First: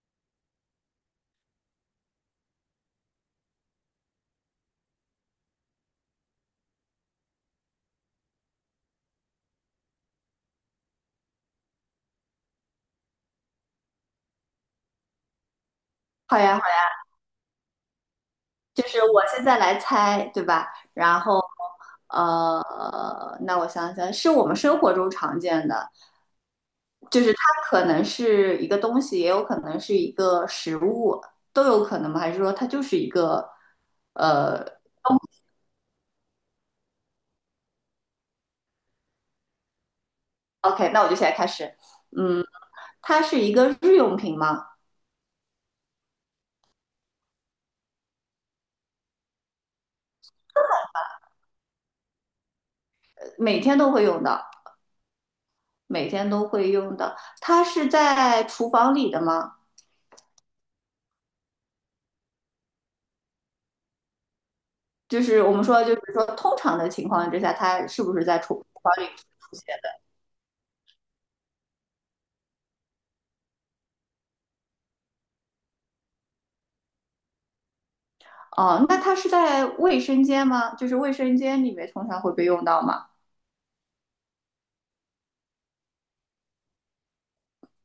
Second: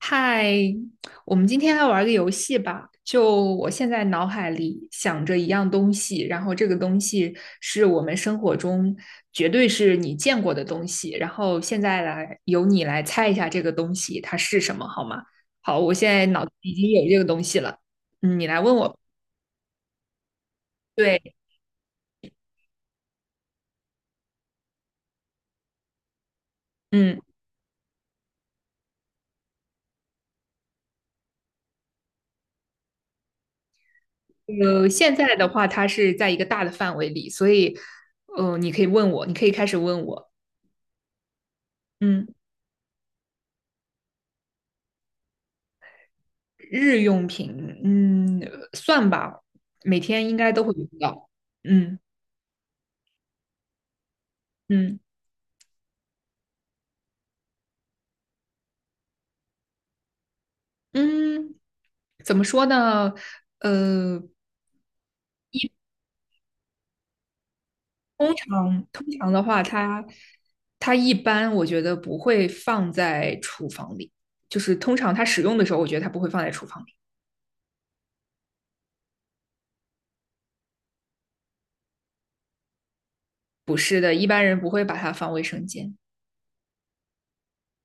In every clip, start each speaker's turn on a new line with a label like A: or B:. A: 嗨，我们今天来玩个游戏吧。就我现在脑海里想着一样东西，然后这个东西是我们生活中绝对是你见过的东西，然后现在来由你来猜一下这个东西它是什么，好吗？好，我现在
B: 好
A: 脑
B: 呀，
A: 子
B: 好
A: 已经
B: 呀，
A: 有这个东西了，你来问
B: 就
A: 我。
B: 是我现在来猜，对吧？然
A: 对，
B: 后，那我想想，是我们生活中常见的，
A: 嗯，
B: 就是它可能是一个东西，也有可能是一个食物，都有可能吗？还是说它就是一个，呃
A: 现在的话它是在一个大的范围里，所以，你可以开始问我，
B: ，OK，那我就现在开始。
A: 嗯。
B: 嗯，它是一个日用品吗？
A: 日用品，算吧，每天应该都会用到。嗯
B: 每天都会用的，
A: 嗯
B: 每天都会用的，它是在厨房里的吗？
A: 嗯，怎么说呢？呃，
B: 就是我们说，就是说通常的情况之下，它是不是
A: 通
B: 在厨
A: 常
B: 房里
A: 通常的
B: 出
A: 话，
B: 现的？
A: 它一般我觉得不会放在厨房里，就是通常它使用的时候，我觉得它不会放在厨房里。
B: 哦，那它是在卫生间吗？就是卫生间里面通常会被用到吗？
A: 不是的，一般人不会把它放卫生间。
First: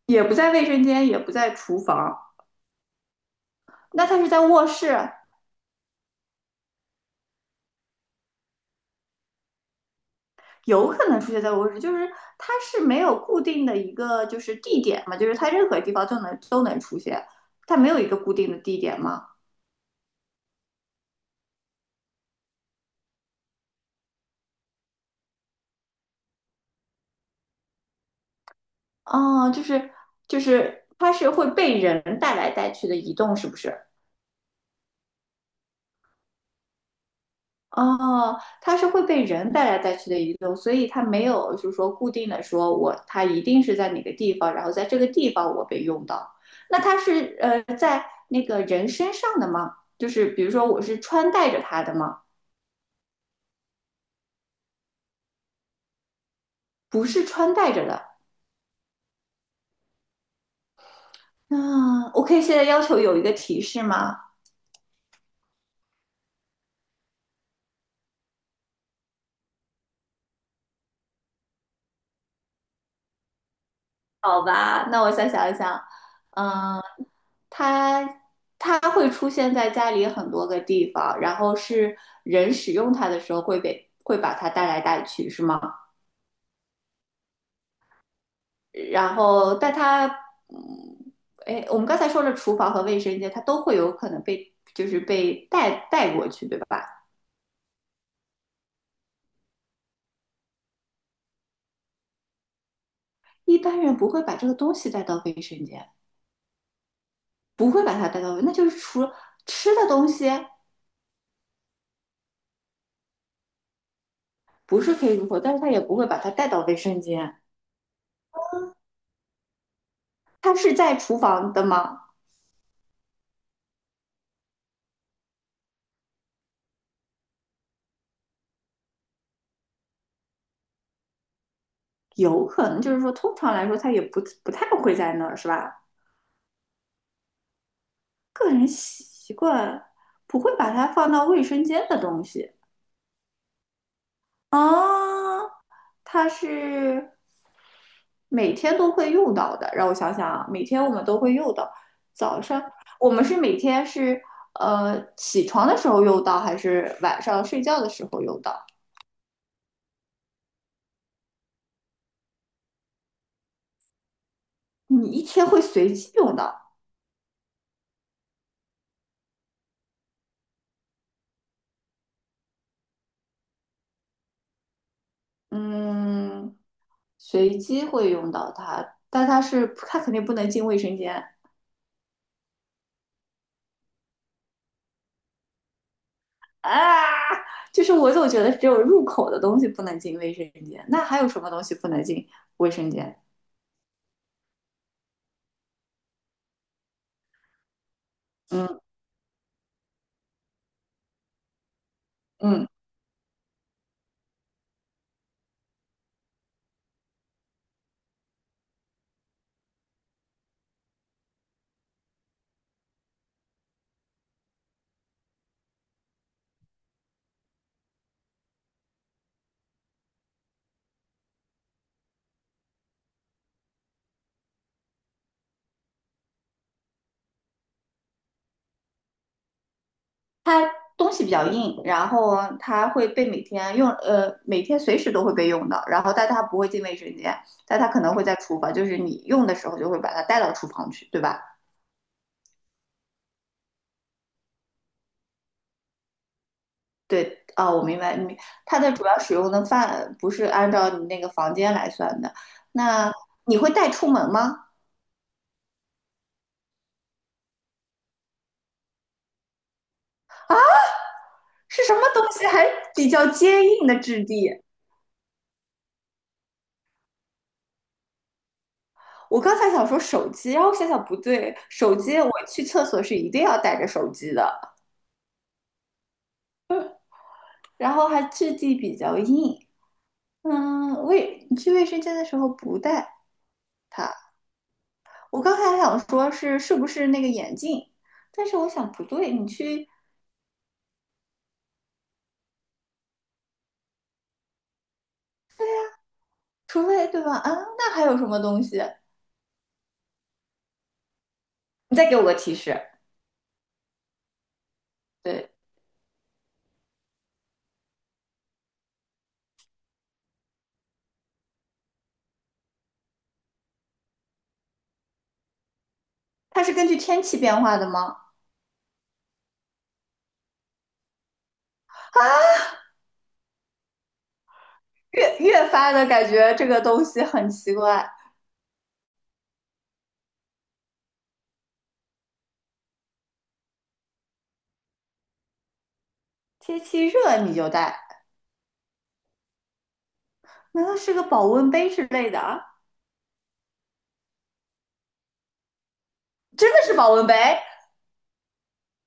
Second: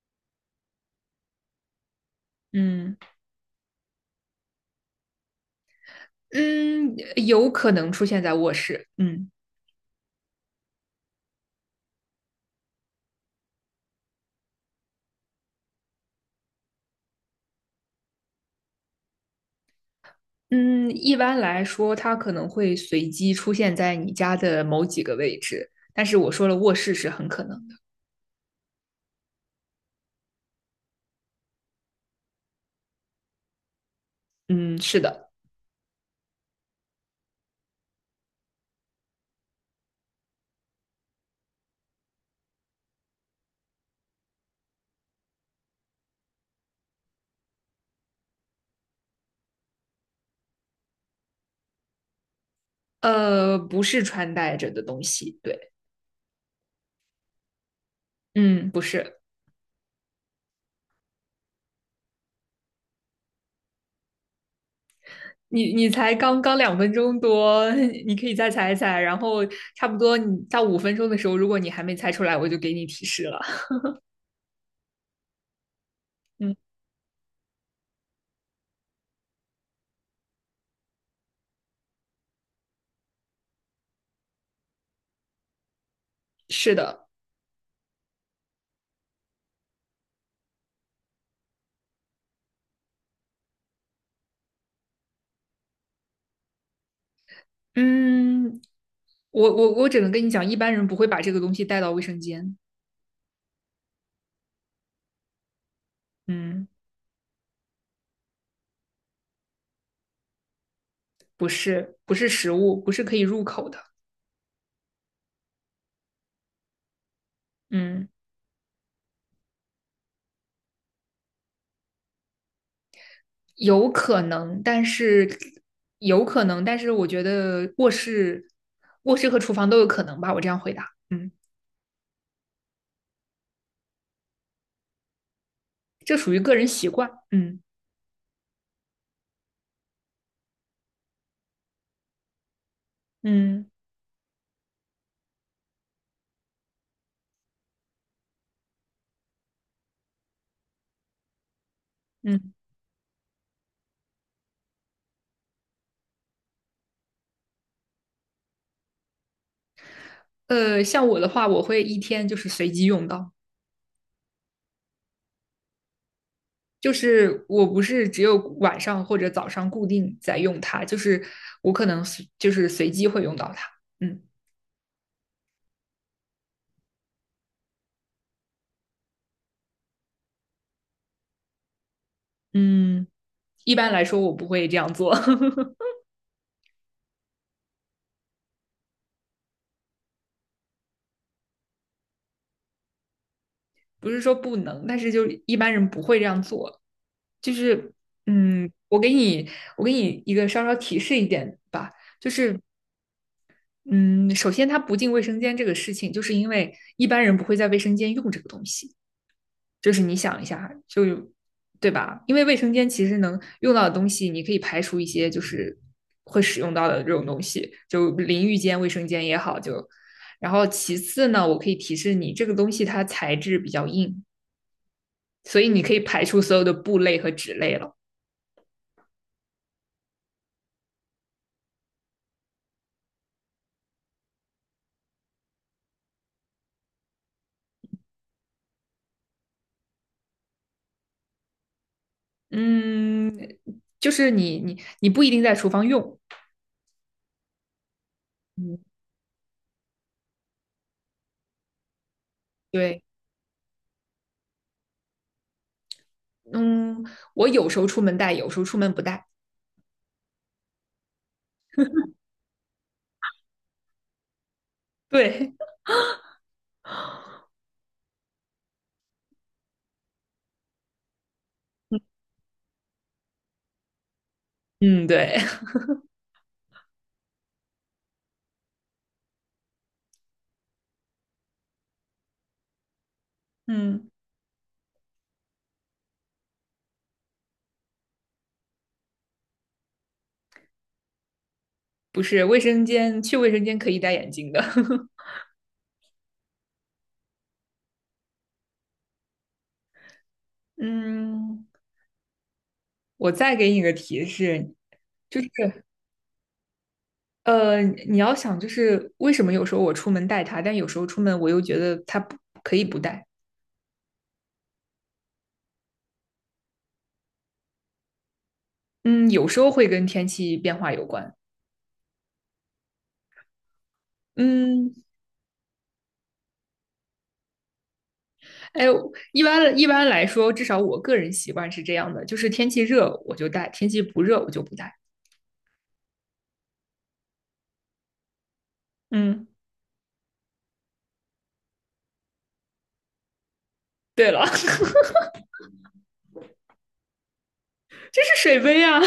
B: 也不在卫生间，也不在厨房，
A: 嗯
B: 那它是在卧室，
A: 嗯，有可能出现在卧室。嗯。
B: 有可能出现在卧室，就是它是没有固定的一个就是地点嘛，就是它任何地方都能出现，它没有一个固定的地点吗？
A: 嗯，一般来说，它可能会随机出现在你家的某几个位置，但是我说了，卧室是很可能的。
B: 哦，就是就是它是会被人带来带去的移动，是不是？
A: 嗯，是的，
B: 哦，它是会被人带来带去的移动，所以它没有就是说固定的说我它一定是在哪个地方，然后在这个地方我被用到。那它是在那个人身上的吗？就是比如说我是穿戴着它的吗？
A: 不是穿戴着的东西，对，
B: 不是穿戴着的。
A: 嗯，不是。
B: 那 OK，现在要求有一个提示吗？
A: 你才刚刚2分钟多，你可以再猜一猜，然后差不多你到5分钟的时候，如果你还没猜出来，我就给你提示了。
B: 好吧，那我再想一想。
A: 嗯，
B: 嗯，它它会出现在家里很多个地方，然后是人使用它的时候会把它带来带去，是吗？
A: 是的，
B: 然后，但它，嗯，哎，我们刚才说了厨房和卫生间，它都会有可能被就是被带过去，对吧？
A: 嗯，我只能跟你讲，一般人不会把这个东西带到卫生间。
B: 一般人不会把这个东西带到卫生间，
A: 嗯，
B: 不会把它带到，那就是除了吃的东西
A: 不是，不是食物，不是可以入口的。
B: 不是可以入口，但是他也不会把它带到卫生间。
A: 嗯，
B: 它是在厨房的吗？
A: 有可能，但是我觉得卧室和厨房都有可能吧。我这样回答，
B: 有可能，就是说，通常来说，它也不太会在那儿，是吧？
A: 这属于个人习惯，嗯
B: 个人习惯不会把它放到卫生间的东西
A: 嗯
B: 啊，它是每天都会用到的。让我想想啊，每天我们都会用到。早
A: 嗯。
B: 上我们每天是起床的时候用到，还是晚上睡觉的时候用到？
A: 像我的话，我会一天就是随机用到，
B: 你一天会随机用到。
A: 就是我不是只有晚上或者早上固定在用它，就是我可能随就是随机会用到它。嗯
B: 嗯，随机会用到它，但它肯定不能进卫生间
A: 嗯，一般来说我不会这样做，
B: 啊。就是我总觉得只有入口的东西不能进卫生间，那还有什么东西不能进卫生间？
A: 不是说不能，但是就一般人不会这样做。就是，嗯，
B: 嗯
A: 我给你，我给你一个稍稍提示一点吧，就是，
B: 嗯，
A: 嗯，首先它不进卫生间这个事情，就是因为一般人不会在卫生间用这个东西，就是你想一下，就，对吧？因为卫生间其实能用到的东西，你可以排除一些就是会使用到的这种东西，就淋浴间、卫生间也好，就，然后其次呢，我可以提示你，这个东西它材质比较硬，所以你可以排除所有的布类和纸类了。
B: 它东西比较硬，然后它会被每天用，每天随时都会被用到，然后但它不会进卫生间，但它可能会在厨房，就是你用的时候就会把它带到厨房去，对吧？
A: 嗯，就是你不一定在厨房用，
B: 对，啊，我明白，你
A: 嗯，
B: 它的主要使用的范不是按照你那个房间来算的。
A: 对，
B: 那你会带出门吗？
A: 嗯，我有时候出门带，有时候出门不带，
B: 是什么东西还比较坚硬的质地？
A: 对，
B: 我刚才想说手机，然后想想不对，手机我去厕所是一定要带着手机的，
A: 嗯，对，
B: 然后还质地比较硬。嗯，卫生间的时候不带
A: 嗯，
B: 它。我刚才还想说是不是那个眼镜，但是我想不对，你去，
A: 不是，卫生间去卫生间可以戴眼镜的，
B: 除非对吧？啊，那还有什么东西？
A: 嗯，
B: 你再给我个提示。
A: 我再给你个提示，就是
B: 对，
A: 你要想就是为什么有时候我出门带它，但有时候出门我又觉得它不可以不带，
B: 它是根据天气变化的吗？
A: 嗯，有时候会跟天气变化有关，嗯，
B: 越发的感觉这个东西很奇怪，
A: 哎，一般来说，至少我个人习惯是这样的，就是天气热我就带，天气不热我就不带。
B: 天气热你就带，
A: 嗯，
B: 难道是个保温杯之类的啊？
A: 对了，
B: 真的是保温杯？拜
A: 这是水杯啊！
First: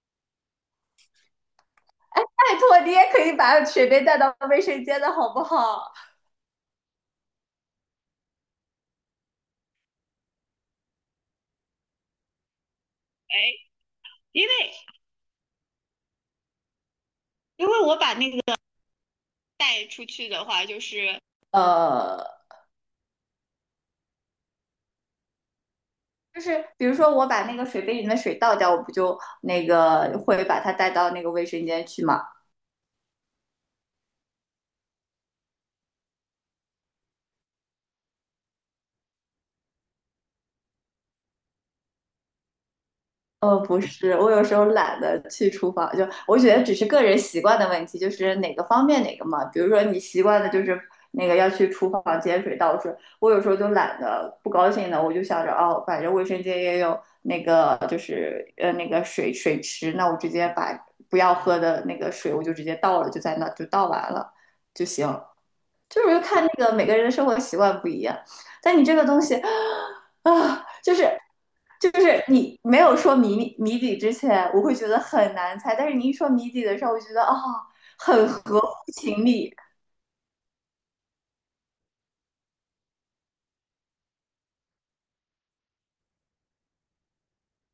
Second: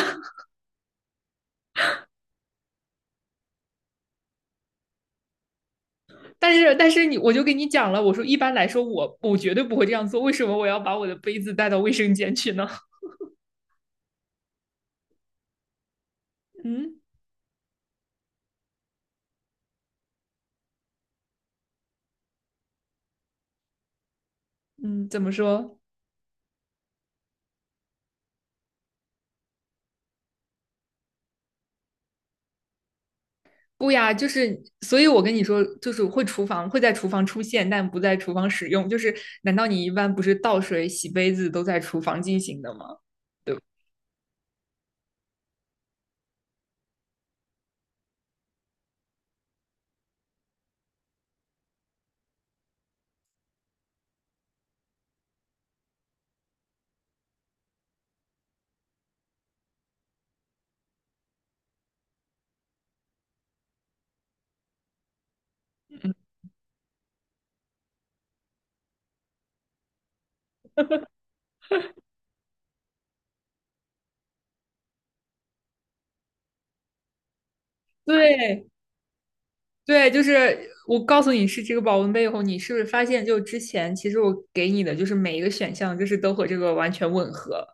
B: 托，你也可以把水杯带到卫生间的好不好？
A: 但是你，我就跟你讲了，我说一般来说我绝对不会这样做，为什么我要把我的杯子带到卫生间去呢？
B: 因为
A: 嗯
B: 因为我把那个带出去的话，就是呃，
A: 嗯，怎么说？
B: 就是比如说我把那个水杯里面的水倒掉，我不就那个会把它带到那个卫生间去吗？
A: 不呀，就是，所以我跟你说，就是会厨房会在厨房出现，但不在厨房使用。就是，难道你一般不是倒水、洗杯子都在厨房进行的吗？
B: 哦，不是，我有时候懒得去厨房，就我觉得只是个人习惯的问题，就是哪个方便哪个嘛。比如说你习惯的就是那个要去厨房接水倒水，我有时候就懒得不高兴的，我就想着哦，反正卫生间也有，那个水池，那我直接把不要喝的那个水我就直接倒了，就在那就倒完了就行。就
A: 嗯
B: 是就看那个每个人的生活习惯不一样，但你这个东西啊，就是就是你没有说谜底之前，我会觉得很难猜，但是你一说谜底的时候，我觉得啊、哦很合
A: 对，
B: 乎情理。
A: 对，就是我告诉你是这个保温杯以后，你是不是发现就之前其实我给你的就是每一个选项就是都和这个完全吻合？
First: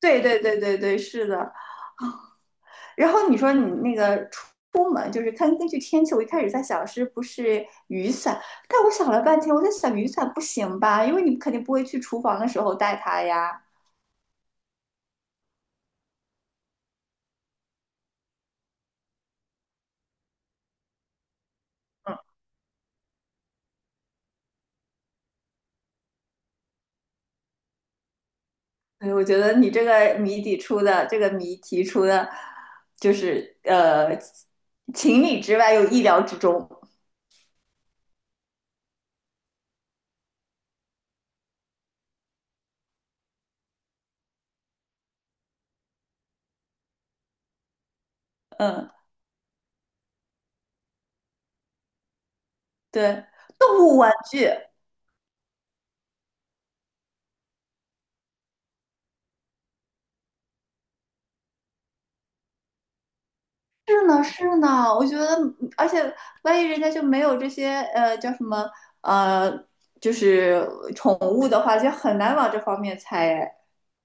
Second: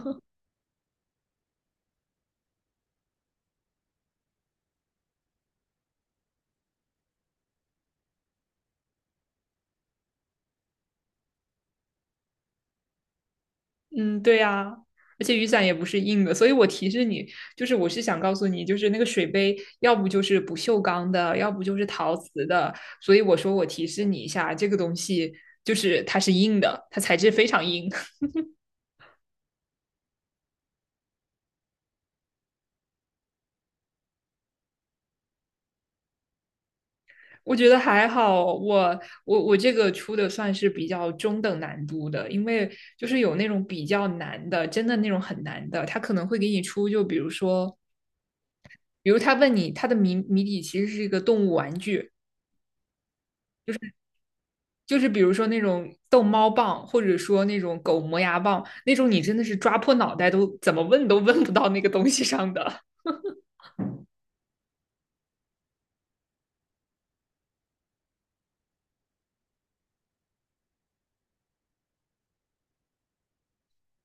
B: 对对对对对，是的。然后你说你那个出门，就是看根据天气，我一开始在想是不是雨伞，但我想了半天，我在想雨伞不行吧，因为你肯定不会去厨房的时候带它呀。
A: 嗯，对呀、而且雨伞也不是硬的，所以我提示你，就是我是想告诉你，就是那个水杯要不就是不锈钢的，要不就是陶瓷的，所以我说我提示你一下，这个东西就是它是硬的，它材质非常硬。
B: 对，我觉得你这个谜底出的，这个谜题出的，就是情理之外又意料之中。
A: 我觉得还好，我这个出的算是比较中等难度的，因为就是有那种比较难的，真的那种很难的，他可能会给你出，就比如说，
B: 嗯，
A: 比如他问你，他的谜底其实是一个动物玩具，
B: 对，动物玩具
A: 就是比如说那种逗猫棒，或者说那种狗磨牙棒，那种你真的是抓破脑袋都怎么问都问不到那个东西上的。
B: 是呢是呢，我觉得，而且万一人家就没有这些叫什么呃，就是宠物的话，就很难往这方面猜。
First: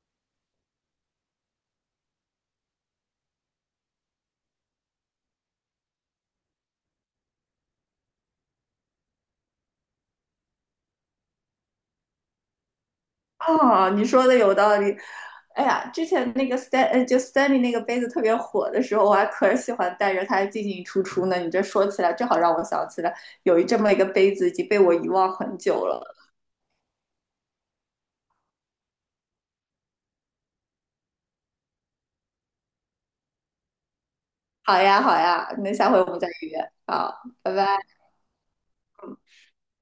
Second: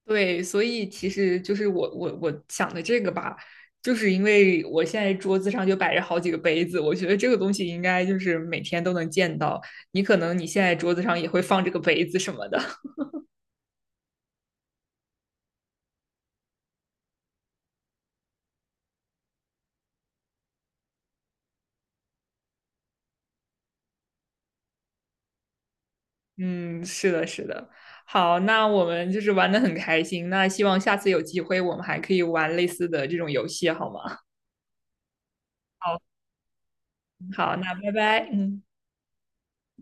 A: 对，所以其实就是我想的这个吧，就是因为我现在桌子上就摆着好几个杯子，我觉得这个东西应该就是每天都能见到。你可能你现在桌子上也会放这个杯子什么的。
B: 哦，你说的有道理。哎呀，之前那个 Stan，就 Stanley 那个杯子特别火的时候，我还可喜欢带着它进进出出呢。你这说起来，正好让我想起来有这么一个杯子已经被我遗忘很久了。
A: 嗯，是的，是的。好，那我们就是玩的很开心，那希望下次有机会我们还可以玩类似的这种游戏，好吗？
B: 好呀，好呀，那下回
A: 好，
B: 我们再约。好，拜
A: 好，那
B: 拜。
A: 拜拜，嗯。